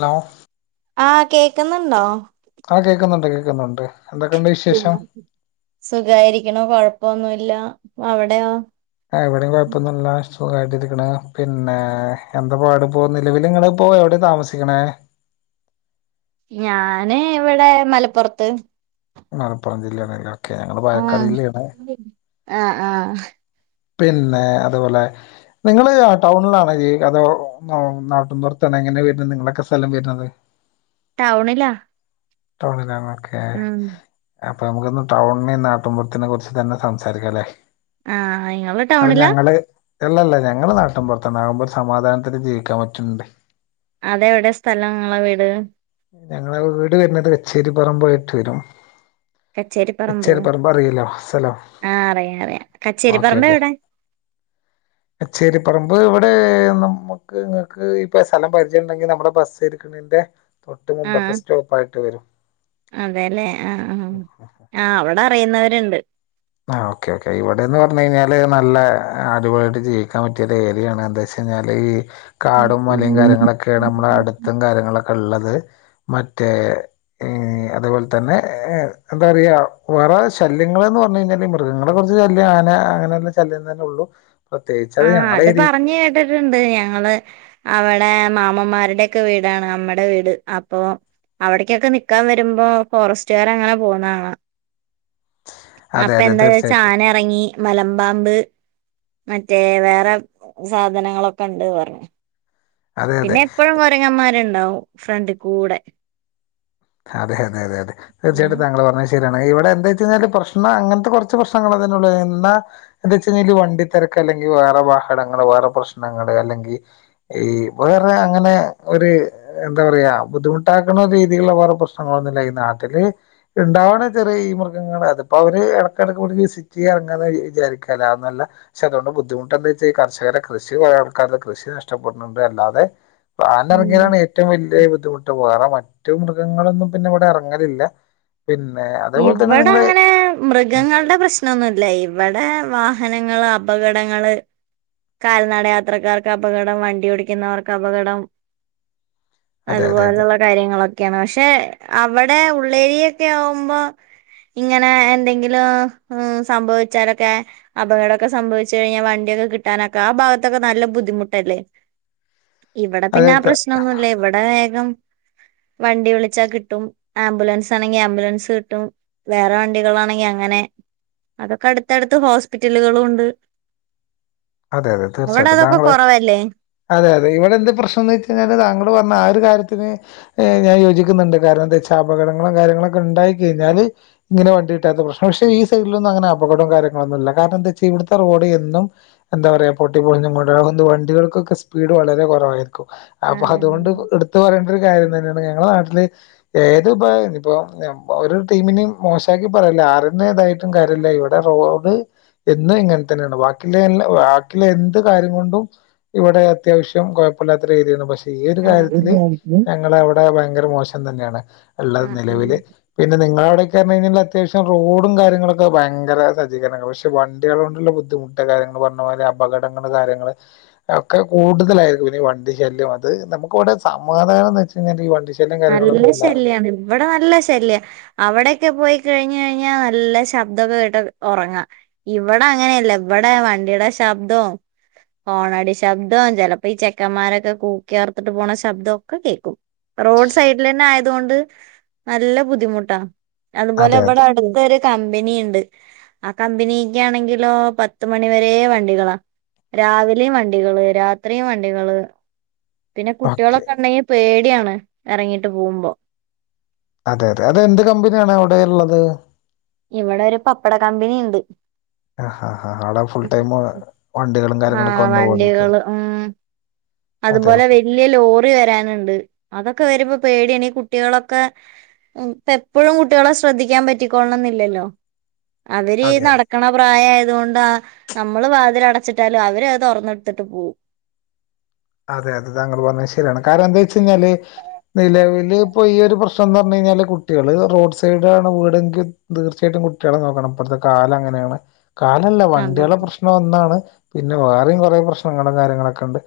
Hello ആഹ് കേക്കുന്നുണ്ടോ ആഹ് കേക്കുന്നുണ്ട് കേക്കുന്നുണ്ട് എന്തൊക്കെയുണ്ട് ഉം വിശേഷം സുഖായിരിക്കണ കൊഴപ്പൊന്നുമല്ല അവിടെയ ആഹ് എവിടെയും കുഴപ്പൊന്നുല്ല സുഖമായിട്ടിരിക്കണ പിന്നെ എന്താ പാട്പോ നിലവിൽ ഇങ്ങെപോ എവിടെയും താമസിക്ക ക്കണേ ഞാന് ഇവിടെ മലപ്പുറത്ത് മലപ്പുറം ജില്ല ആണല്ല ഒക്കെ ഞങ്ങള് ആഹ് പാലക്കാട് ജില്ലയാണ് ആഹ് ആഹ് പിന്നെ അതുപോലെ നിങ്ങള് ടൗണിലാണ് അതോ ആഹ് നാട്ടു പുറത്തന്നെ എങ്ങനെ വരുന്നത് നിങ്ങളൊക്കെ സ്ഥലം വരുന്നത് ടൗണിലാ ടൗണിൽ ആണോ ഒക്കെ ഉം അപ്പൊ നമുക്കിന്ന് ടൗണിനെ നാട്ടൻപുറത്തിനെ കുറിച്ച് തന്നെ സംസാരിക്കാം അല്ലേ ആഹ് ഇങ്ങള് [unintelligible] ടൗണിലാ ഞങ്ങള് അല്ലല്ല ഞങ്ങള് നാട്ടൻ പുറത്തു നാകുമ്പോ ഒരു സമാധാനത്തിന് ജീവിക്കാൻ പറ്റുംണ്ട് അതെ എവിടെ സ്ഥലം നിങ്ങളെ വീട് ഞങ്ങളെ വീട് വരുന്നത് കച്ചേരി പറം പോയിട്ട് വരും കച്ചേരിപ്പറമ്പോ കച്ചേരി പറമ്പ് അറിയില്ലോ സ്ഥലോ ആഹ് അറിയാ അറിയാ ഓക്കെ കച്ചേരിപ്പറമ്പ് ഓക്കെ എവിടെ [inaudible] കച്ചേരിപറമ്പ് ഇവിടെ നമുക്ക് നിങ്ങക്ക് ഇപ്പ സ്ഥലം പരിചയം ഉണ്ടെങ്കിൽ നമ്മുടെ ബസ്രിക്ക ന്റെ തൊട്ട് ആഹ് മുമ്പത്തെ സ്റ്റോപ്പ് ആയിട്ട് വരും അതെല്ലേ ആഹ് ആഹ് ആഹ് അവിടെ അറിയുന്നവരുണ്ട് ആഹ് ഓക്കെ ഓക്കേ ഇവിടെന്ന് പറഞ്ഞു കഴിഞ്ഞാല് നല്ല ആളുകളായിട്ട് ജീവിക്കാൻ പറ്റിയ ഏരിയാണ് എന്ത [unintelligible] കഴിഞ്ഞാല് ഈ കാടും മലയും കാര്യങ്ങളൊക്കെയാണ് നമ്മള ഉം അടുത്തും കാര്യങ്ങളൊക്കെ ഉള്ളത് മറ്റേ അതുപോലെ തന്നെ എന്താ പറയാ വേറെ ശല്യങ്ങളൾന്ന് പറഞ്ഞു കഴിഞ്ഞാൽ മൃഗങ്ങളെ കുറച്ച് ശല്യം ന അങ്ങനെല്ലാം ശല്യം തന്നെ ഉള്ളു ആഹ് അത് പറഞ്ഞ് കേട്ടിട്ടുണ്ട് ഞങ്ങള് അവിടെ മാമമ്മാരുടെയൊക്കെ വീടാണ് നമ്മടെ വീട് അപ്പോ അവിടേക്കൊക്കെ നിക്കാൻ വരുമ്പോ ഫോറസ്റ്റുകാര് അങ്ങനെ പോന്ന കാണാം അതെ അപ്പൊ അതെ എന്താന്ന് വച്ചാ തീർച്ചയായിട്ടും ആന ഇറങ്ങി മലമ്പാമ്പ് മറ്റേ വേറെ സാധനങ്ങളൊക്കെ ഉണ്ട് പറഞ്ഞ് അതെ അതെ പിന്നെ എപ്പഴും കൊരങ്ങന്മാരുണ്ടാവും ഫ്രണ്ടികൂടെ അതെ അതെ അതെ അതെ ഉം തീർച്ചയായിട്ടും താങ്കൾ പറഞ്ഞെ ശരിയാണ് ഇവിടെ എന്താ വെച്ച് കഴിഞ്ഞാല് പ്രശ്നം അങ്ങനത്തെ കുറച്ച് പ്രശ്നങ്ങൾ അതിനെയുള്ള് എന്നാ എന്താ വെച്ച് കഴിഞ്ഞാൽ വണ്ടി തിരക്ക് അല്ലെങ്കിൽ വേറെ വാഹനങ്ങള് വേറെ പ്രശ്നങ്ങള് അല്ലെങ്കി ഈ വേറെ അങ്ങനെ ഒരു എന്താ പറയാ ബുദ്ധിമുട്ടാക്കണ രീതിയിലുള്ള വർ പ്രശ്നങ്ങളൊന്നുമില്ല ഈ നാട്ടില് ഉണ്ടാവുന്ന ചെറിയ ഈ മൃഗങ്ങള് അതിപ്പോ അവര് ഇടക്കിക്ക് വിളിച്ച് [unintelligible] വിചാരിക്കല്ല അന്നല്ല പക്ഷെ അതുകൊണ്ട് ബുദ്ധിമുട്ട് എന്താ വെച്ചാ ഈ കർഷരെ കൃഷി ആൾക്കാരെ കൃഷി നഷ്ടപ്പെടുന്നുണ്ട് അല്ലാതെ ആന ഉം. ഇറങ്ങിയതാണ് ഏറ്റവും വലിയ ബുദ്ധിമുട്ട് വേറെ മറ്റും മൃഗങ്ങളൊന്നും പിന്നെ ഇവിടെ ഇറങ്ങലില്ല പിന്നെ അതേപോലെ തന്നെ ഇവിടെ നിങ്ങളെ അങ്ങനെ മൃഗങ്ങളുടെ പ്രശ്നമൊന്നുമില്ല ഇവിടെ വാഹനങ്ങള് അപകടങ്ങള് കാൽനട യാത്രക്കാർക്ക് അപകടം വണ്ടി ഓടിക്കുന്നവർക്ക് അപകടം അതെ അതെ അതെ അതുപോലുള്ള കാര്യങ്ങളൊക്കെയാണ് പക്ഷെ അവിടെ ഉള്ളേരിയൊക്കെ ആകുമ്പോ ഇങ്ങനെ എന്തെങ്കിലും സംഭവിച്ചാലൊക്കെ അപകടൊക്കെ സംഭവിച്ചു കഴിഞ്ഞാൽ വണ്ടിയൊക്കെ കിട്ടാനൊക്കെ ആ ഭാഗത്തൊക്കെ നല്ല ബുദ്ധിമുട്ടല്ലേ [inaudible] ഇവിടെ അതെ പിന്നെ ആ പ്രശ്നോന്നുമില്ല ഇവിടെ വേഗം വണ്ടി വിളിച്ചാ കിട്ടും ആംബുലൻസ് ആണെങ്കി ആംബുലൻസ് കിട്ടും വേറെ വണ്ടികളാണെങ്കി അങ്ങനെ അതൊക്കെ അടുത്തടുത്ത് ഹോസ്പിറ്റലുകളും ഉണ്ട് അതെ അതെ ഇവിടെ തീർച്ചയായിട്ടും അതൊക്കെ താങ്കള് കൊറവല്ലേ അതെ അതെ ഇവിടെ എന്താ പ്രശ്നം എന്ന് വെച്ച് കഴിഞ്ഞാല് താങ്കള് പറഞ്ഞ ആ ഒരു കാര്യത്തിന് ഏഹ് ഞാൻ യോജിക്കുന്നുണ്ട് കാരണം എന്താന്ന് ച്ചാ അപകടങ്ങളും കാര്യങ്ങളൊക്കെ ഉണ്ടായി കഴിഞ്ഞാല് ഇങ്ങനെ വണ്ടിയില്ലാത്ത പ്രശ്നം പക്ഷെ ഈ സൈഡിലൊന്നും അങ്ങനെ അപകടൊ കാര്യങ്ങളൊന്നുമില്ല കാരണം ന്തെ ച്ചാ ഇവിടുത്തെ റോഡ് എന്നും എന്താ പറയാ പൊട്ടി പൊളിഞ്ഞ് കൊണ്ട് വണ്ടികൾക്കൊക്കെ സ്പീഡ് വളരെ കൊറവായിരിക്കും അപ്പൊ അതെ അതുകൊണ്ട് എടുത്ത് പറയേണ്ട ഒരു കാര്യം തന്നെയാണ് ഞങ്ങളെ നാട്ടില് ഏത് ഇപ്പൊ ഇപ്പൊ ഒരു ടീമിനേയും മോശാക്കി പറയല്ല ആറിന്നേതാ കാര്യമില്ല ഇവിടെ റോഡ് എന്നും ഇങ്ങനെ തന്നെയാണ് ബാക്കിയുള്ള എല്ലാം ബാക്കിയുള്ള എന്ത് കാര്യം കൊണ്ടും ഇവിടെ അത്യാവശ്യം കൊ ഴപ്പമില്ലാത്ത ഒരു ഏരിയാണ് പക്ഷെ ഈ ഒരു ആ കാര്യത്തില് ഞങ്ങളെ അവിടെ ഭയങ്കര മോശം തന്നെയാണ് ആ ഉള്ളത് ഉം നിലവില് പിന്നെ നിങ്ങളെ അവിടൊക്കെ അണെങ്കിൽ അത്യാവശ്യം റോഡും കാര്യങ്ങളൊക്കെ ഭയങ്കര സജ്ജീകരണമാണ് പക്ഷെ വണ്ടികൾ കൊണ്ടുള്ള ബു ബുദ്ധിമുട്ട് കാര്യങ്ങള് പറഞ്ഞ പോലെ അപകടങ്ങള് കാര്യങ്ങള് ഒക്കെ കൂടുതലായിരിക്കും ഇനി വണ്ടി ശല്യം അത് നമുക്കിവിടെ സമാധാനംന്ന് വെച്ചാ ഈ വണ്ടിശല്യം നല്ല കാര്യങ്ങളൊന്നുമില്ല ശല്യാണ് ഇവിടെ നല്ല ശല്ല്യ അവിടൊക്കെ പോയി കഴിഞ്ഞഴിഞ്ഞാ നല്ല ശബ്ദമൊക്കെ കേട്ട് ഒറങ്ങാം ഇവിടെ അങ്ങനെയല്ല ഇവിടെ വണ്ടിടെ ശബ്ദോ ഹോണടിശബ്ദോം ചെലപ്പൊഈ ചെക്കന്മാരൊക്കെ കൂക്കിആർത്തിട്ട് പോണ ശബ്ദൊക്കെ കേൾക്കും റോഡ് സൈഡിൽ ന്നെ ആയതുകൊണ്ട് നല്ല ബുദ്ധിമുട്ടാ അതുപോലെ അതെ ഇവിടെ അതെ അടു ഇവിടെ ഒരു കമ്പനി ഉണ്ട് ആ കമ്പനിയിക്കെ ആണെങ്കിലോ പത്ത് മണിവരേ വണ്ടികളാ രാവിലെയും വണ്ടികള് രാത്രിയും വണ്ടികള് പിന്നെ ഓക്കെ കുട്ടികളൊക്കെ ഉണ്ടെങ്കിൽ പേടിയാണ് ഇറങ്ങീട്ട് പോകുമ്പം അതെ അതെ അത് എന്ത് കമ്പനിയാണ് അവിടെ ള്ളത് ഇവിടെ ഒരു പപ്പട കമ്പനി ഉണ്ട് ആഹ് ആഹ് ആഹ് അവിടെ ഫുൾ ടൈം വണ്ടികളും കാര്യങ്ങളൊക്കെ ആഹ് വന്നു പോകുന്നത് വണ്ടികള് ഉം അതെ അതുപോലെ വ ഓക്കെ വല്ല്യ ലോറി വരാനുണ്ട് അതൊക്കെ വരുമ്പ പേടിയാണ് ഈ കുട്ടികളൊക്കെ ഇപ്പൊപ്പൊഴും കുട്ടികളെ ശ്രദ്ധിക്കാൻ പറ്റിക്കോളണം ന്നില്ലല്ലോ അവര് ഈ അതെ അതെ നടക ക്കണ പ്രായ ആയതുകൊണ്ടാ നമ്മള് വാതിൽ അടച്ചിട്ടാലും അവര് അത് തുറന്നെടുത്തിട്ട് പോകും. അതെ അതെ താങ്കൾ പറഞ്ഞത് ശരിയാണ് കാരണം ന്താച്ചഴിഞ്ഞാല്? നിലവില് ഇപ്പൊ ഈ ഒരു പ്രശ്നം ന്ന് പറഞ്ഞഴിഞ്ഞാല് കുട്ടികള് റോഡ് സൈടാണ് വീടെങ്കി - തീർച്ചയായിട്ടും കുട്ടികളെ നോക്കണം ഇപ്പഴത്തെ കാലം അങ്ങനെയാണ്. കാലല്ല അതെ വണ്ടികള പ്രശ്നം ഒന്നാണ് പിന്നെ വേറെയും കുറെ പ്രശ്നങ്ങളും കാര്യങ്ങളൊക്കെണ്ട്.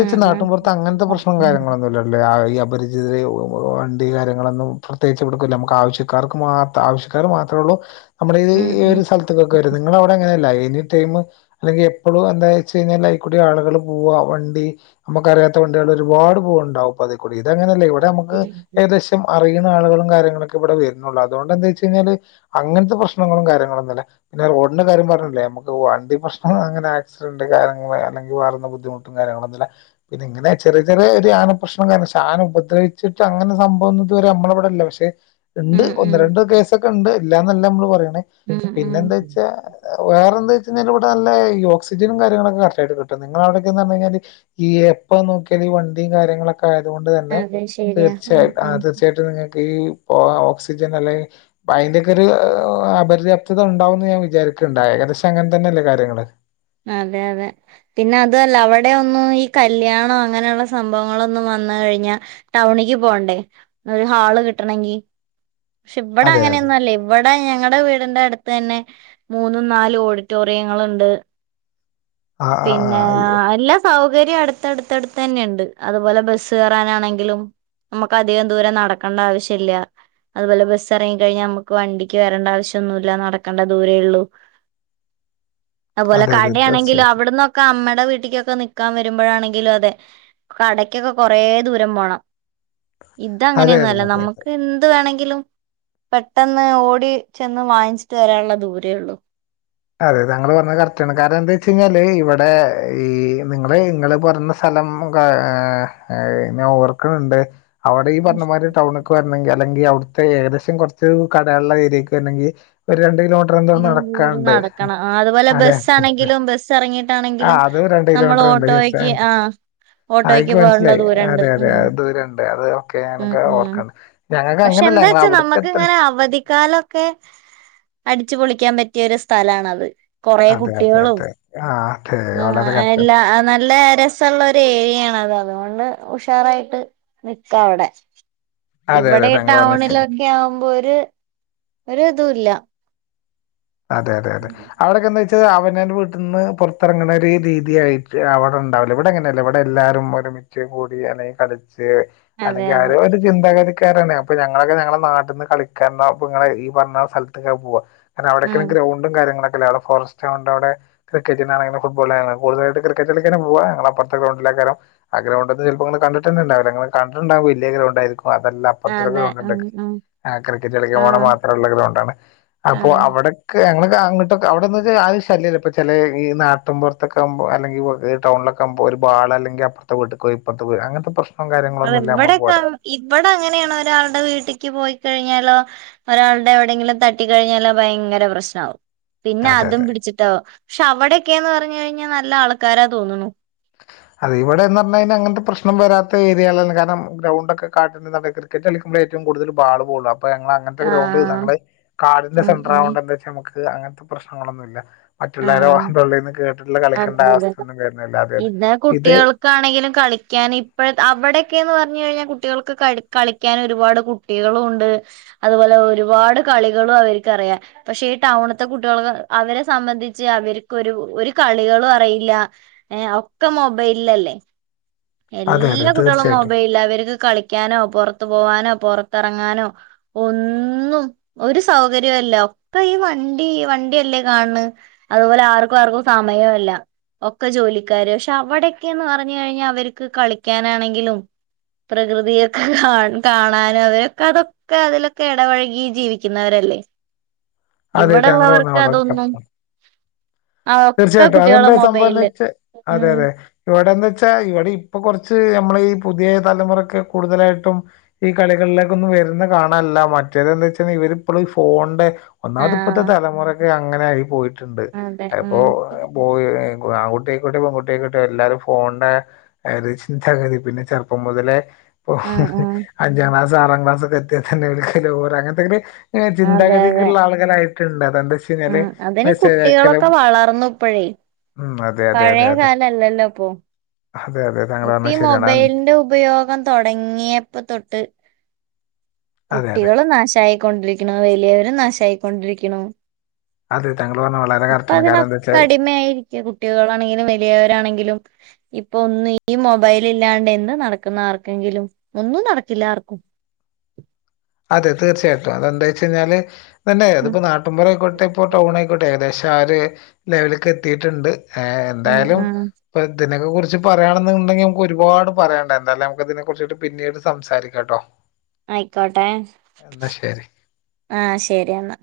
ഉം നാട്ടും പുറത്ത് അങ്ങന ത്തെ പ്രശ്നം കാര്യങ്ങളൊന്നുമില്ലല്ലി ഈ അപരി വണ്ടി കാര്യങ്ങളൊന്നും പ്രത്യേകിച്ച് എടുക്കില്ല നമുക്ക് ആവശ്യക്കാർക്ക് മാത്ര ആവശ്യക്കാർ മാത്രേള്ളൂ നമ്മളെ ഉം ഉം ഈ ഉം ഒരു സ്ഥലത്തക്കൊക്കെ വരും നിങ്ങളവിടെ അങ്ങനെയല്ല എനി ടൈം അല്ലെങ്കിൽ എപ്പോളും എന്തായിച്ചഴിയ്ഞാൽ അയ്ക്കൂടി ആളുകൾ പോവ വ ണ്ടി നമുക്കറിയാത്ത വണ്ടികൾ ഒരുപാട് പൂവണ്ടാവും അതി കൂടി ഇതങ്ങനെയല്ല ഇവിടെ നമുക്ക് ഏകദേശ അറിയുന്ന ആളുകളും കാര്യങ്ങളൊ ക്കെ ഇവിടെ വരുന്നുള്ള് അതുകൊണ്ട്ന്താച്ചഴിഞ്ഞാല്? അങ്ങനത്തെ പ്രശ്നങ്ങളും കാര്യങ്ങളുംന്നില്ല. പിന്നെ റോഡിന്റെ കാര്യം പറഞ്ഞില്ലേ നമ്മക്ക് വണ്ടി പ്രശ്നം അങ്ങനെ ആക്സിടന്റ് കാര്യങ്ങൾ അല്ലെങ്കിൽ വേറെന്ന ബുദ്ധിമുട്ട് കാര്യങ്ങളൊന്നുല്ല. പിന്നെ ഇങ്ങനെ ചെറിയ ചെറിയ ഒരു ആന പ്രശ്നം കാരണം ക്ഷേ ആന ഉപദ്രവിച്ചിട്ടങ്ങനെ സംഭവം ന്നും ഇതുവരെ നമ്മളെവിടെ ക്ഷെ ഉണ്ട് ഉം ഒന്ന് രണ്ട് കേസൊക്കെണ്ട് ഇല്ലാന്നല്ലമ്മള് പറയണേ ഉം ഉം ഉം പിന്നെന്താച്ചാ? വേറെന്താച്ചഴിഞ്ഞാ ഇവിടെ നല്ല ഓക്സിജനും കാര്യങ്ങളക്കെ കറക്ട്ടയിട്ട് കിട്ടും നിങ്ങ അവിടക്കന്ന്ഞ്ഞു കിഞ്ഞൽ ഈ എപ്പ നോക്കിയാൽ ഈ വണ്ടിയും കാര്യങ്ങളൊ ആയതുകൊണ്ട് തന്നെ അതെ ശരിയാ തീർച്ചയായി ഉം ഉം തീർച്ചയായിട്ടും നിങ്ങൾക്ക് ഈ ഓക്സിജൻ അല്ലെ അപ്പ അയ്ന്റെയൊക്കെരു അപര്യാപ്ത ഉണ്ടാവുമെന്ന് ഞാൻ വിചാരിക്കുന്നു ഏകദേശം അങ്ങനെ തന്നെയല്ലേ കാര്യങ്ങള്? അതെ അതെ പിന്നെ അതല്ല അവിടെ ഒന്നും ഈ കല്യാണം അങ്ങനെയുള്ള സംഭവങ്ങളൊന്നും വന്ന് കഴിഞ്ഞാ ടൗണിക്ക് പോണ്ടേ ഒരു ഹാള് കിട്ടണങ്കി ക്ഷെ ഇബടെ അതെ അതെ അങ്ങനെയൊന്നും അല്ലേ. ഇവിടെ ഞങ്ങടെ വീടിന്റെ അടുത്ത് തന്നെ മൂന്നും നാലും ഓഡിറ്റോറിയങ്ങളണ്ട്. ആ ആ ആ പിന്നെ എല്ലാ സ സൗകര്യം അടുത്തടുത്തടുത്ത് തന്നെുണ്ട് അതുപോലെ ബസ്സ് കയറാനാണെങ്കിലും. നമ്മക്ക് അധികം ദൂരെം നടക്കണ്ട ആവശ്യല്ല. അതുപോലെ ബസ് ഇറങ്ങിക്കഴിഞ്ഞാ നമുക്ക് വണ്ടിക്ക് വരണ്ട ആവശ്യമൊന്നുമില്ല നടക്കേണ്ട ദൂരേള്ളൂ. അതെ അതെ തീർച്ചയിട്ടും. വ്ട്ന്നൊക്കെമ്മടെ വീട്ടിലക്കൊക്കെ നിക്കാൻ വരുമ്പോഴാണെങ്കിലും അതെ കടക്കൊക്കെ കൊറെ ദൂരം പോണം. അതെ ഇതങ്ങനെയൊന്നും അതെ അല്ല അതെ നമ്മുക്ക് എന്ത് വേണെങ്കിലും. പെട്ടെന്ന് ഓടി ചെന്ന് വാങ്ങിച്ചിട്ട് വരാള്ള ദൂരേ ഉള്ളു. അതെ തങ്കള് പറഞ്ഞത് കറക്റ്റണ് കാരണം ന്താച്ചെഴിഞ്ഞാല് ഇവടെ ഈഹ് നിങ്ങള് ഇങ്ങള് പറഞ സ്ഥലം ഞാന് ഓർക്കുണ് ണ്ട്. അവിടെ ഈ പറഞ്ഞ മാതിരി ടൌൺ ടൗൺക്ക് വരണെങ്കിൽ അല്ലെങ്കിൽ അവിടുത്തെ ഏകദേശം കുറച്ച് കടയുള്ള ഏരിയക്ക് വരെങ്കിൽ ഒരു രണ്ട് കിലോ ദൂര നടക്കണം അതുപോലെ അതെ ബസ് ആണെങ്കിലും ബസ് ആ ബസറങ്ങിയിട്ടാണെങ്കിലും അത് രണ്ട് നമ്മൾ കിലോമീറ്റർ ഉണ്ട് ഓട്ടോക്ക് ആഹ് ആ ഓട്ടോക്ക് എനിക്ക് പോരെണ്ടെ മനസ്സിലായി ദൂരണ്ട് അതെ അതെ ഉം അത് ദൂരണ്ട് അത് ഓക്കെ ഉം ഞാനൊക്കെ ഉം ഓർക്കണ്ട് ഞങ്ങൾക്ക് പക്ഷെ അങ്ങനെയല്ല ഞങ്ങൾ എന്താച്ചാ അവിടക്ക് നമ്മക്ക് എത്തണ്ട ഇങ്ങനെ അവധിക്കാലക്കെ അടിച്ചു പൊളിക്കാൻ പറ്റിയൊരു സ്ഥലണത്. കുറേ അതെ അതെ കുട്ടികളും അതെ ആ അതെ ഉം വളരെ കറക്റ്റ് ആണ് എല്ലാ നല്ല രസ രസള്ള ഒരു ഏരിയാണ അത് അതുകൊണ്ട് ഉഷാറായിട്ട് നിക്കാ അവിടെ. അതെ ഇവിടെ അതെ ഈ താങ്കൾ പറഞ്ഞത് ശരി ടൗണിലൊക്കെവുമ്പോ ഒരു ഇതില്ല. അതെ അതെ അതെ അവിടെക്കെന്താച്ച അവനന്റെ വീട്ടിന്ന് പുറത്തിറങ്ങണ ഒരു രീതിയായിട്ട് അവിടെ ഉണ്ടാവില്ല ഇവിടെ അങ്ങനെയല്ല ഇവിടെ എല്ലാരും ഒരുമിച്ച് കൂടി അല്ലെങ്കിൽ കളിച്ച് അതെ അല്ലെങ്കിൽ അതെ ആര- ചിന്താഗതിക്കാരാണ് അപ്പൊ ഞങ്ങളൊക്കെ ഞങ്ങളെ നാട്ടിൽ നിന്ന് കളിക്കാന് ഈ പറഞ്ഞ സ്ഥലത്തൊക്കെ പോവാ കാരെ അവിടെയൊക്കെ ഉം ഗ്രൗണ്ടും കാര്യങ്ങളൊക്കെല്ല അവിടെ ഫോറസ്റ്റ് ആൗണ്ട് അവിടെ ക്രിക്കറ്റിനാണെങ്കിലും ഫുട്‌ബോളിനാനെങ്കിലും കൂടുതലായിട്ട് ക്രിക്കറ്റ് കളിക്കൊക്കെ പോക ഞങ്ങളെ അപ്പുറത്തെ ഗ്രൗണ്ടിലേക്കാരം ആ ഗ്രൗണ്ട് ന്നെ ചിലപ്പോ നിങ്ങൾ കണ്ടിന്ന ഉണ്ടാവില്ല കണ്ടിട്ടുണ്ടാവകും വലിയ ഗ്രൗണ്ട് ആയിരിക്കും അതല്ലാം അപ്പ അതെ ഗ്രൗണ്ട് ഉണ്ട് ഉം ഉം ആഹ് ക്രിക്കറ്റ് കളിക്കാൻ പോകാൻ ആഹ് മാത്രമുള്ള ഗ്രൗണ്ട്ണ് അപ്പോ ആഹ് അവടെ- ക്ക് ഞങൾ അങ്ങോട്ട് അവിടെന്ന് ശല്യമല്ല ഇപ്പ ചില ഈ നാട്ടും പുറത്തക്കകുമ്പോ അല്ലെങ്കിൽ ടൗണിലൊക്കെ ഒരു ബാളല്ലെങ്കിൽ അപ്പറത്തെ വീട്ടിക്ക് പോയി ഇപ്പറത്തെ അങ്ങനത്തെ പ്രശ് അത ഇവിടെക്കെ ഇവിടെ അങ്ങനെയാണ് ഒരാളുടെ വീട്ടേക്ക് പോയിക്കഴിഞ്ഞാലോ ഒരാളുടെ എവിടെയെങ്കിലും തട്ടി കഴിഞ്ഞാലോ ഭയങ്കര പ്രശ്നമാകും പിന്നെ അതെ അതും അതെ പിടിച്ചിട്ടാ പക്ഷെ അവിടെക്കെയന്ന് പറഞ്ഞ കഴിഞ്ഞാൽ നല്ല ആൾക്കാരാ തോന്നുന്നു ആഹ് ഇവടെന്ന് പറഞ്ഞ അങ്ങനത്തെ പ്രശ്നം വരാത്ത ഏരിയകളല്ല കാരണം ഗ്രൗണ്ട്ക്കെ കാ- ക്രിക്കറ്റ് കളിക്കുമ്പോ ഏറ്റവും കൂടുതൽ ബാൾ പോക അപ്പോ അങ്ങനത്തെ ഗ്രൗണ്ട് ആഹ് നമ്മെ കാടിന്റെ ഉം സെന്റർ ഉം ആകോണ്ട് എന്താ വെച്ച നമുക്ക് അങ്ങനത്തെ പ്രശ്നങ്ങളൊന്നുല്ല മറ്റുള്ളവരെടെ ആഹ് തോള്ളിൽന്ന് കേട്ടിട്ടുള്ള കളിക്കേണ്ട അതെ അവസ്ഥ ഒന്നും വരുന്നില്ല അതെ അതെ ഇത് ആണെങ്കിലും കളിക്കാൻ ഇപ്പഴ അവിടെയൊക്കെന്ന് പറഞ്ഞു കഴിഞ്ഞാൽ കുട്ടികൾക്ക് കളി കളിക്കാൻ ഒരുപാട് കു- കുട്ടികളുണ്ട് അതുപോലെ ഒരുപാട് കളികളും അവർക്ക്റിയാം പക്ഷെ ഈ ടൗണ് ത്തെ കുട്ടികൾക്ക് അവരെ സംബന്ധിച്ച് അവർക്ക് ഒരു ഒര് കളികളും അറിയില്ല ഒക്കെ മൊബൈലിലല്ലേ അതെ അതെ എല്ലാ കുട്ടികളും തീർച്ചയായിട്ടും മൊബൈലില് അവർക്ക് കളിക്കാനോ പുറത്ത് പോവാനോ പുറത്തിറങ്ങാനോ ഒന്നും ഒരു സൗകര്യല്ല ഒക്കെ ഈ വണ്ടി വണ്ടിയല്ലേ കാണണ് അതുപോലെ ആർക്കും ആർക്കും സമയോല്ല ഒക്കെ ജോലിക്കാര് പക്ഷെ അവിടെക്കെയന്ന് പറഞ്ഞു കഴിഞ്ഞാൽ അവർക്ക് കളിക്കാനാണെങ്കിലും പ്രകൃതിയൊക്കെ കാ കാണാനും അവരൊക്കെ അതൊ ഒക്കെ അതിലൊക്കെ ഇടപഴകി ജീവിക്കുന്നവരല്ലേ അതെ താങ്കൾ പറഞ്ഞ ഇവിടെള്ളവർക്ക് വളരെ അതൊന്നും. കറക്റ്റാണ് ആ ഒക്കെ തീർച്ചയായിട്ടും കുട്ടികളെ അതെന്താ സംഭവന്ന് മൊബൈലില് വെച്ച അതെ ഉം അതെ ഇവിടെന്ന് വച്ചാ ഇവിടെ ഇപ്പൊ കുറച്ച് നമ്മളെ ഈ പുതിയ തലമുറക്ക് കൂടുതലായിട്ടും. ഈ കളികളിലേക്ക് ഒന്നും വരുന്ന കാണല്ല മറ്റേത്ന്താ വെച്ചൽ ഇവരിപ്പോഴും ഈ ഫോണിന്റെ ഒന്നാമത് ഇപ്പഴത്തെ തലമുറക്കെ അങ്ങനെ ആയി പോയി. അ അതെ ഉം പോയി ആൺകകുട്ടിയായിക്കോട്ടെ പെൺകുട്ടിആയിക്കോട്ടെ എല്ലാരും ഫോണിന്റെ- ഓരേ ചിന്താഗതി പിന്നെ ചെറുപ്പം മുതലേ പോ ഉം ഉം അഞ്ചാം ക്ലാസ് ആറാം ക്ലാസ് എത്തി തന്നെ ഓര്ക്ക് ലൗവർ അങ്ങനത്തെക്കെ ഒര് അതെ അതെ ചിന്താഗതിക്കുള്ള ആൾകളായിട്ടുണ്ട് അന്തോട്. ഉം അതിന് കുട്ടികളൊക്കെ വളർന്നുപ്പോഴേ ഉം അതെ അതെ അതെ അതെ ഇപ്പൊ അതെ അതെ താങ്കൾ ഇപ്പ ഈ പറഞ്ഞത് ശരിയാണ് അൻ- മൊബൈലിന്റെ ഉപയോഗം തോടങ്ങിയപ്പോ തൊട്ട് അതെ അതെ കുട്ടികളും നാശായിക്കൊണ്ടിരിക്ക്ണ് വലിയവരും നാശായിക്കൊണ്ടിരിക്കുണു. അതെ താങ്കൾ പറഞ്ഞത് വളരെ ഇപ്പൊ കറക്റ്റാണ് കാരണം എന്താ വെച്ചാൽ അതിനോക്കെടിമയായി. കുട്ടികളാണെങ്കിലും വലിയവരാണെങ്കിലും. ഇപ്പൊ ഒന്നും ഈ മൊബൈൽ ഇല്ലാണ്ട് എന്ത് നടക്കുന്ന ആർക്കെങ്കിലും ഒന്നും നടക്കില്ല ആർക്കും. അതെ തീർച്ചയായിട്ടും അതെന്താ വെച്ച് കഴിഞ്ഞാൽ പിന്നെ ഉം അതിപ്പോ നാ നാട്ടിൻ പുറം ആയിക്കോട്ടെ ഇപ്പൊ ടൗൺ ആയിക്കോട്ടെ ഏകദേശം ആര് ലെവലിക്ക് എത്തിയിട്ടുണ്ട്. ഏഹ് ഉം എന്തായാലും. ഉം ഇപ്പൊ ഇതിനെക്കെ കുറിച്ച് പറയാണെന്നുണ്ടെങ്കിൽ നമുക്ക് ഒരുപാട് പറയാണ്ട് എാന്തായാലും നമ്മക്ക് ഇതിനെ കുറിച്ച് പിന്നീട് സംസാരിക്കാം കേട്ടോ? ആയിക്കോട്ടെ? എന്ന ശരി. ആഹ് ശരി എന്നാ.